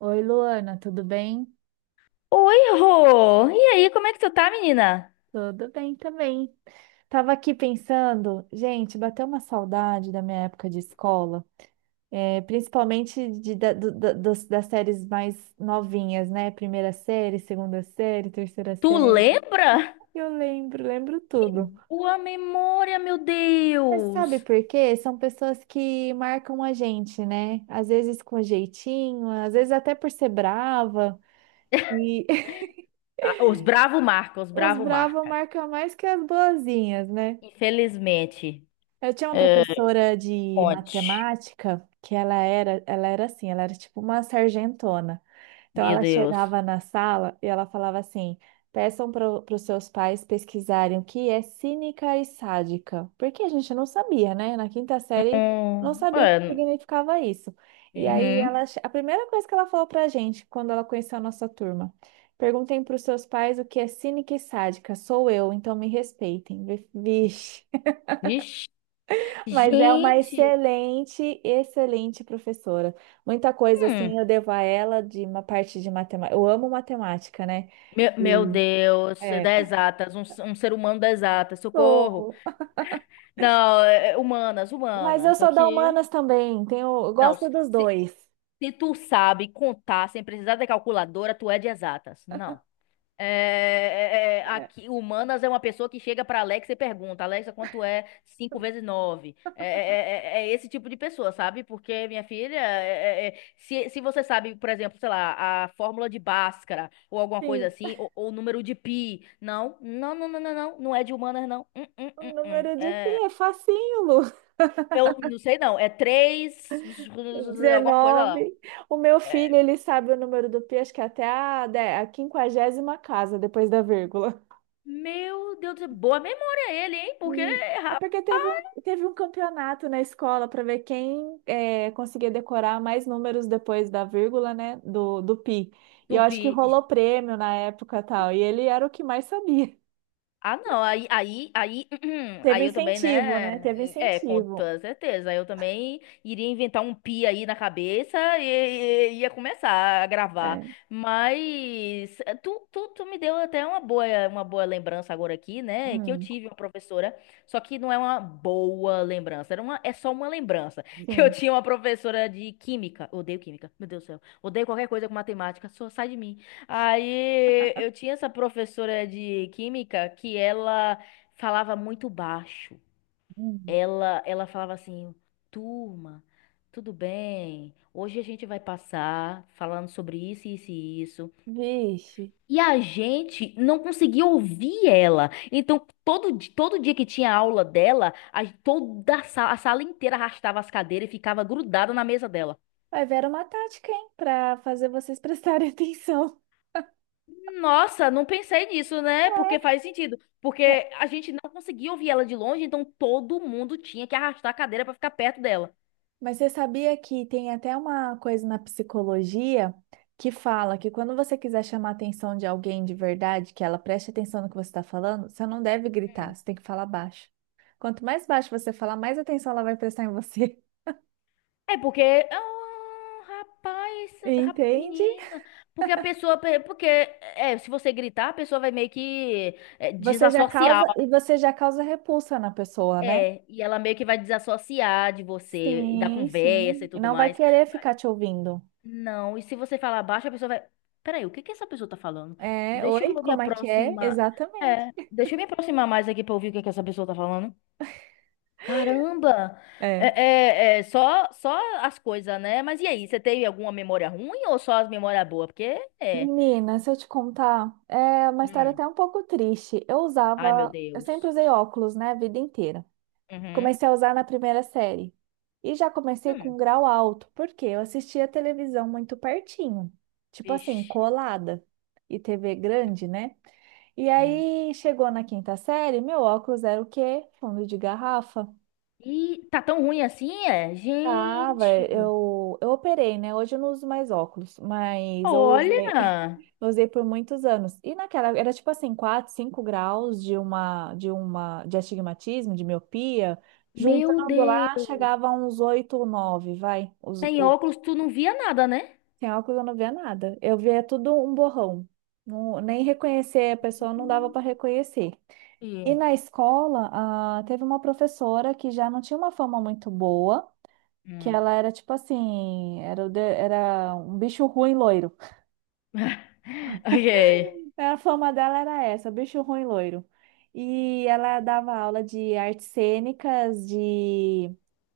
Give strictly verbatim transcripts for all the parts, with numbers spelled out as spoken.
Oi, Luana, tudo bem? Oi, Rô! E aí, como é que tu tá, menina? Tudo bem também. Tava aqui pensando, gente, bateu uma saudade da minha época de escola, é, principalmente de, da- do- da- dos- das séries mais novinhas, né? Primeira série, segunda série, terceira Tu série. lembra? Eu lembro, lembro tudo. Tua memória, meu Mas sabe Deus! por quê? São pessoas que marcam a gente, né? Às vezes com jeitinho, às vezes até por ser brava. E Ah, os Bravo marca, os os Bravo bravos marca. marcam mais que as boazinhas, né? Infelizmente. Eu tinha uma É. professora de Conte. matemática que ela era, ela era assim, ela era tipo uma sargentona. Então Meu ela Deus. chegava na sala e ela falava assim: peçam para os seus pais pesquisarem o que é cínica e sádica. Porque a gente não sabia, né? Na quinta série não Hum. sabia o que É. significava isso. E aí ela, Uhum. che- a primeira coisa que ela falou pra gente quando ela conheceu a nossa turma. Perguntem para os seus pais o que é cínica e sádica. Sou eu, então me respeitem. Vixe. Vixe. Mas é uma Gente! excelente, excelente professora. Muita coisa assim Hum, eu devo a ela de uma parte de matemática. Eu amo matemática, né? meu, meu E Deus, das é. exatas, um, um ser humano das exatas, socorro! Sou- Não, é, é, humanas, Mas eu humanas, sou da aqui. humanas também. Tenho, eu Não, gosto dos se, dois. Se tu sabe contar sem precisar de calculadora, tu é de exatas. Não. É, é, é, é, É. aqui, humanas é uma pessoa que chega para Alexa e pergunta: Alexa, quanto é cinco vezes nove? É, é, é- é é esse tipo de pessoa, sabe? Porque, minha filha, é- é- é, se, se você sabe, por exemplo, sei lá, a fórmula de Bhaskara ou alguma coisa Sim, assim, ou, ou o número de pi, não, não, não, não, não, não, não é de humanas, não. Hum, hum, o hum, hum. número de pi É, é facinho, Lu. eu não sei, não. É três, alguma coisa lá. Dezenove. O meu É, filho, ele sabe o número do pi, acho que até a, de- a quinquagésima casa, depois da vírgula. meu Deus do céu, boa memória ele, hein? Porque, Hum. É rapaz, porque teve um, teve um campeonato na escola para ver quem é, conseguia decorar mais números depois da vírgula, né? Do, do pi. E eu acho tupi. que rolou prêmio na época e tal. E ele era o que mais sabia. Ah, não, aí, aí, aí, Teve aí eu também, incentivo, né? Teve né? É, com incentivo. toda certeza. Aí eu também iria inventar um pi aí na cabeça e, e- ia começar a gravar. É. Mas eh, tu, tu, tu me deu até uma boa, uma boa lembrança agora aqui, né? Que eu Hum, tive uma professora, só que não é uma boa lembrança, era uma, é só uma lembrança. Que eu sim. tinha uma professora de química, odeio química, meu Deus do céu. Odeio qualquer coisa com matemática, só sai de mim. Aí eu tinha essa professora de química que ela falava muito baixo. Hum. Ela, ela falava assim: turma, tudo bem, hoje a gente vai passar falando sobre isso, isso e isso. Vixe. E a gente não conseguia ouvir ela. Então, todo, di- todo dia que tinha aula dela, a, toda a sala, a sala inteira arrastava as cadeiras e ficava grudada na mesa dela. Vai ver uma tática, hein? Para fazer vocês prestarem atenção. Nossa, não pensei nisso, né? Porque faz sentido. Porque a gente não conseguia ouvir ela de longe, então todo mundo tinha que arrastar a cadeira pra ficar perto dela. Mas você sabia que tem até uma coisa na psicologia que fala que quando você quiser chamar a atenção de alguém de verdade, que ela preste atenção no que você está falando, você não deve gritar, Hum. você tem que falar baixo. Quanto mais baixo você falar, mais atenção ela vai prestar em você. É porque. Ah, rapaz, ra- Entende? menina. Porque a pessoa. pe- Porque é, se você gritar, a pessoa vai meio que, é, Você já causa desassociar. e você já causa repulsa na pessoa, né? É, e ela meio que vai desassociar de você, e da Sim, conversa e sim. E tudo não vai mais. querer ficar te ouvindo. Não, e se você falar baixo, a pessoa vai. Peraí, o que que essa pessoa tá falando? É, Deixa eu oi, me como é que é? aproximar. Exatamente. É, deixa eu me aproximar mais aqui pra ouvir o que que essa pessoa tá falando. Caramba! É, É. é, é, só, só as coisas, né? Mas e aí, você teve alguma memória ruim ou só as memórias boas? Porque é. Menina, se eu te contar, é uma história Hum. até um pouco triste. Eu Ai, meu usava, eu sempre Deus. usei óculos, né, a vida inteira. Uhum. Comecei a usar na primeira série. E já comecei com um Hum. grau alto, porque eu assistia televisão muito pertinho, tipo assim, Vixe. colada e T V grande, né? E Uhum. aí chegou na quinta série, meu óculos era o quê? Fundo de garrafa. E tá tão ruim assim, é? Tava, Gente, eu, eu operei, né? Hoje eu não uso mais óculos, mas eu usei, olha! eu usei por muitos anos. E naquela, era tipo assim, quatro, cinco graus de uma, de uma, de astigmatismo, de miopia. Meu Juntando lá, Deus! chegava a uns oito ou nove, vai. Os, Sem o, óculos, tu não via nada, né? sem óculos eu não via nada. Eu via tudo um borrão. Não, nem reconhecer a pessoa não dava para reconhecer. E E- na escola, ah, teve uma professora que já não tinha uma fama muito boa, que hum. ela era tipo assim, era, o de- era um bicho ruim loiro. Ok. A fama dela era essa, bicho ruim loiro. E ela dava aula de artes cênicas, de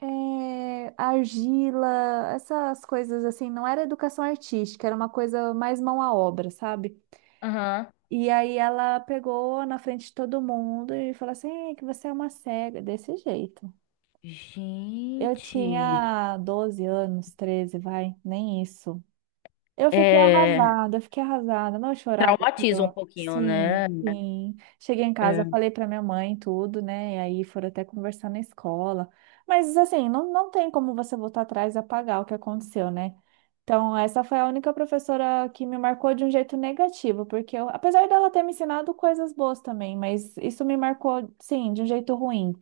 eh, argila, essas coisas assim. Não era educação artística, era uma coisa mais mão à obra, sabe? Aham. E aí ela pegou na frente de todo mundo e falou assim: "Ei, que você é uma cega, desse jeito." Eu Gente. tinha doze anos, treze vai, nem isso. Eu fiquei É. arrasada, eu fiquei arrasada, não eu chorava. Aqui, Traumatiza um ó. pouquinho, Sim, né? sim. Cheguei em casa, É. falei pra minha mãe tudo, né? E aí foram até conversar na escola. Mas assim, não, não tem como você voltar atrás e apagar o que aconteceu, né? Então, essa foi a única professora que me marcou de um jeito negativo, porque eu- apesar dela ter me ensinado coisas boas também, mas isso me marcou, sim, de um jeito ruim.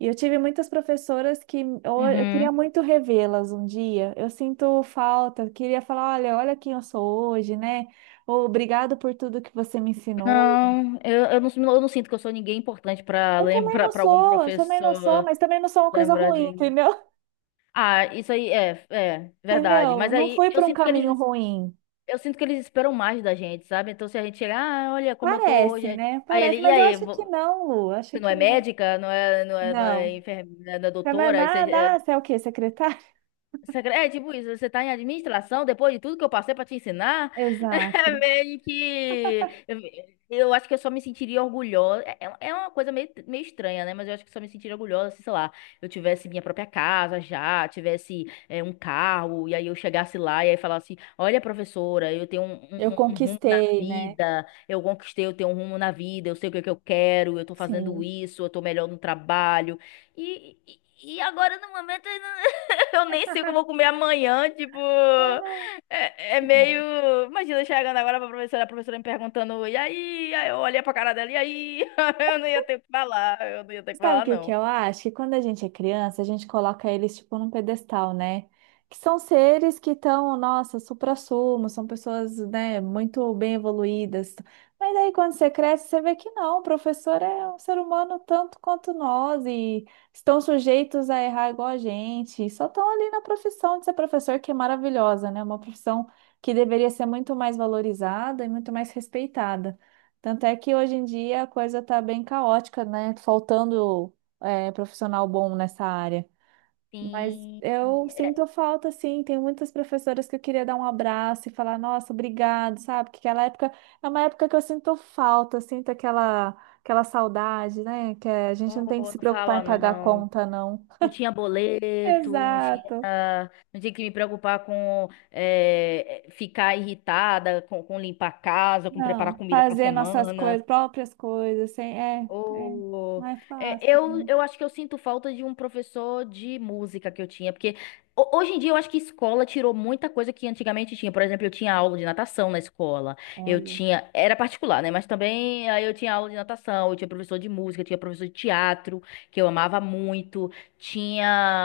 E eu tive muitas professoras que eu, eu queria Uhum. muito revê-las um dia. Eu sinto falta, queria falar, olha, olha quem eu sou hoje, né? Ou obrigado por tudo que você me ensinou. Não, eu, eu não, eu não sinto que eu sou ninguém importante pra Eu também lembrar, não para algum sou, eu também não sou, professor mas também não sou uma coisa lembrar de ruim, mim. entendeu? Ah, isso aí é, é verdade. Entendeu? Mas Não aí fui eu por um sinto que caminho eles ruim. eu sinto que eles esperam mais da gente, sabe? Então se a gente chegar, ah, olha como eu tô Parece, hoje. né? Aí ele, Parece, e mas eu aí, acho que vo- não, Lu, eu você acho não que é não. médica, não é, não é, não é Não. enfermeira, não é Mas doutora, aí na, você, é, na, você é o quê? Secretário? Secre- é tipo isso, você tá em administração, depois de tudo que eu passei pra te ensinar, Exato. é meio que. Eu, eu acho que eu só me sentiria orgulhosa. É, é é uma coisa meio, meio estranha, né? Mas eu acho que só me sentiria orgulhosa se, sei lá, eu tivesse minha própria casa já, tivesse, é, um carro, e aí eu chegasse lá e aí falasse: olha, professora, eu tenho um, Eu um- um- um rumo na conquistei, né? vida, eu conquistei, eu tenho um rumo na vida, eu sei o que é que eu quero, eu tô fazendo Sim. isso, eu tô melhor no trabalho. E, e e agora no momento. Eu nem sei o que eu vou comer amanhã, tipo, é, é Ah, meio. Imagina eu chegando agora pra professora, a professora me perguntando: e aí? Aí eu olhei pra cara dela: e aí? Eu não ia ter o que falar, eu não ia ter o que sabe o falar, que que não. eu acho? Que quando a gente é criança, a gente coloca eles tipo num pedestal, né? Que são seres que estão, nossa, suprassumo, são pessoas, né, muito bem evoluídas. Mas aí quando você cresce, você vê que não, o professor é um ser humano tanto quanto nós e estão sujeitos a errar igual a gente. Só estão ali na profissão de ser professor, que é maravilhosa, né? Uma profissão que deveria ser muito mais valorizada e muito mais respeitada. Tanto é que hoje em dia a coisa tá bem caótica, né? Faltando é, profissional bom nessa área. Mas Sim, eu é, sinto falta, sim. Tem muitas professoras que eu queria dar um abraço e falar, nossa, obrigado, sabe? Porque aquela época é uma época que eu sinto falta, sinto aquela, aquela saudade, né? Que a gente não tem que oh, se não preocupar em fala pagar a não. conta, não. Não tinha boleto, não tinha, Exato. não tinha que me preocupar com, é, ficar irritada, com, com limpar a casa, com Não, preparar comida pra fazer nossas semana. coisas, próprias coisas, sem, é, é, não Ô, é é, fácil, eu, né? eu acho que eu sinto falta de um professor de música que eu tinha, porque ho- hoje em dia eu acho que escola tirou muita coisa que antigamente tinha. Por exemplo, eu tinha aula de natação na escola, eu Olha. tinha, era particular, né? Mas também aí eu tinha aula de natação, eu tinha professor de música, eu tinha professor de teatro, que eu amava muito,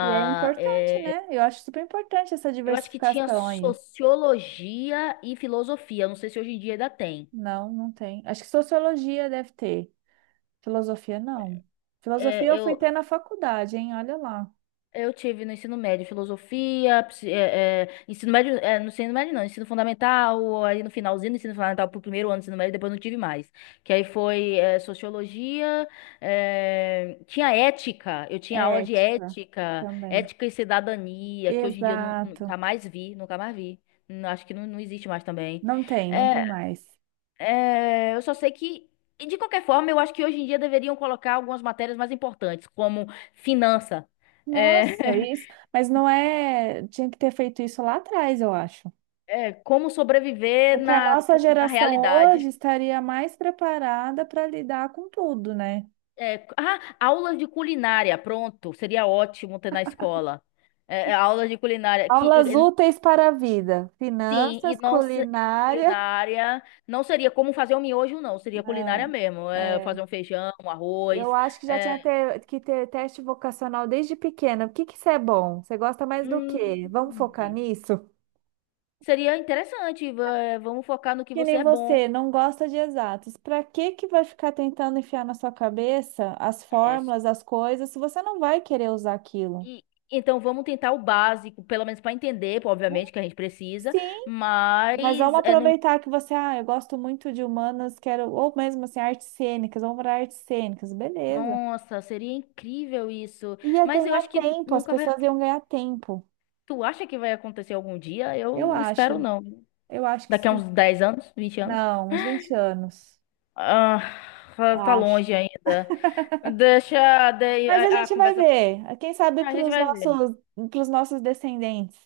E é importante, é, né? Eu acho super importante essa eu acho que tinha diversificação aí. sociologia e filosofia, eu não sei se hoje em dia ainda tem. Não, não tem. Acho que sociologia deve ter. Filosofia, não. Filosofia É, eu fui eu, ter na faculdade, hein? Olha lá. Eu tive no ensino médio filosofia, psi- é, é, ensino médio, é, no ensino médio não, ensino fundamental, aí no finalzinho do ensino fundamental pro primeiro ano do ensino médio, depois não tive mais. Que aí foi, é, sociologia, é, tinha ética, eu tinha aula de Ética ética, também. ética e cidadania, que hoje em dia eu nu- Exato. nunca mais vi, nunca mais vi. Não- Acho que não, não existe mais também. Não tem, não É, tem mais. é, eu só sei que, e de qualquer forma, eu acho que hoje em dia deveriam colocar algumas matérias mais importantes, como finança. Nossa, É. isso. Mas não é. Tinha que ter feito isso lá atrás, eu acho. É, como sobreviver Porque a na, nossa tu- na geração hoje realidade. estaria mais preparada para lidar com tudo, né? É, ah, aulas de culinária, pronto, seria ótimo ter na escola. É, é, aulas de culinária, que, e- Aulas e- úteis para a vida. sim, e Finanças, não se- culinária. culinária, não seria como fazer um miojo, não, seria culinária Não. mesmo, é, É, fazer um feijão, um eu arroz. acho que já é, tinha ter- que ter teste vocacional desde pequena. O que que você é bom? Você gosta mais do quê? Vamos focar hum, nisso? Seria interessante, va- vamos focar no que Que você nem é bom. você, não gosta de exatos. Para que que vai ficar tentando enfiar na sua cabeça as É, fórmulas, as coisas, se você não vai querer usar aquilo? e, então vamos tentar o básico, pelo menos para entender, pô, obviamente, que a gente precisa, Sim, mas mas vamos é, não. aproveitar que você, ah, eu gosto muito de humanas, quero, ou mesmo assim, artes cênicas, vamos para artes cênicas, beleza. Nossa, seria incrível isso. Ia Mas eu ganhar acho que tempo, as nunca vai. pessoas iam ganhar tempo, Tu acha que vai acontecer algum dia? Eu eu não acho, espero, não. eu acho que Daqui a sim. uns dez anos, vinte anos. Não, uns vinte anos. Ah, tá Acho. longe ainda. Deixa daí Mas a a, a gente vai conversa. ver. Quem sabe A para gente os vai ver. nossos, para nossos descendentes.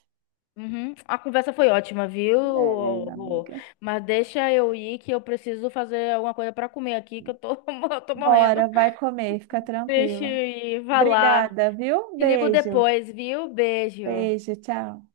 Uhum. A conversa foi ótima, viu? Beleza, Rô? amiga. Mas deixa eu ir que eu preciso fazer alguma coisa pra comer aqui, que eu tô, eu tô morrendo. Bora, vai comer, fica Deixa tranquila. eu ir. Vai lá. Obrigada, viu? Te ligo Beijo, depois, viu? Beijo. beijo, tchau.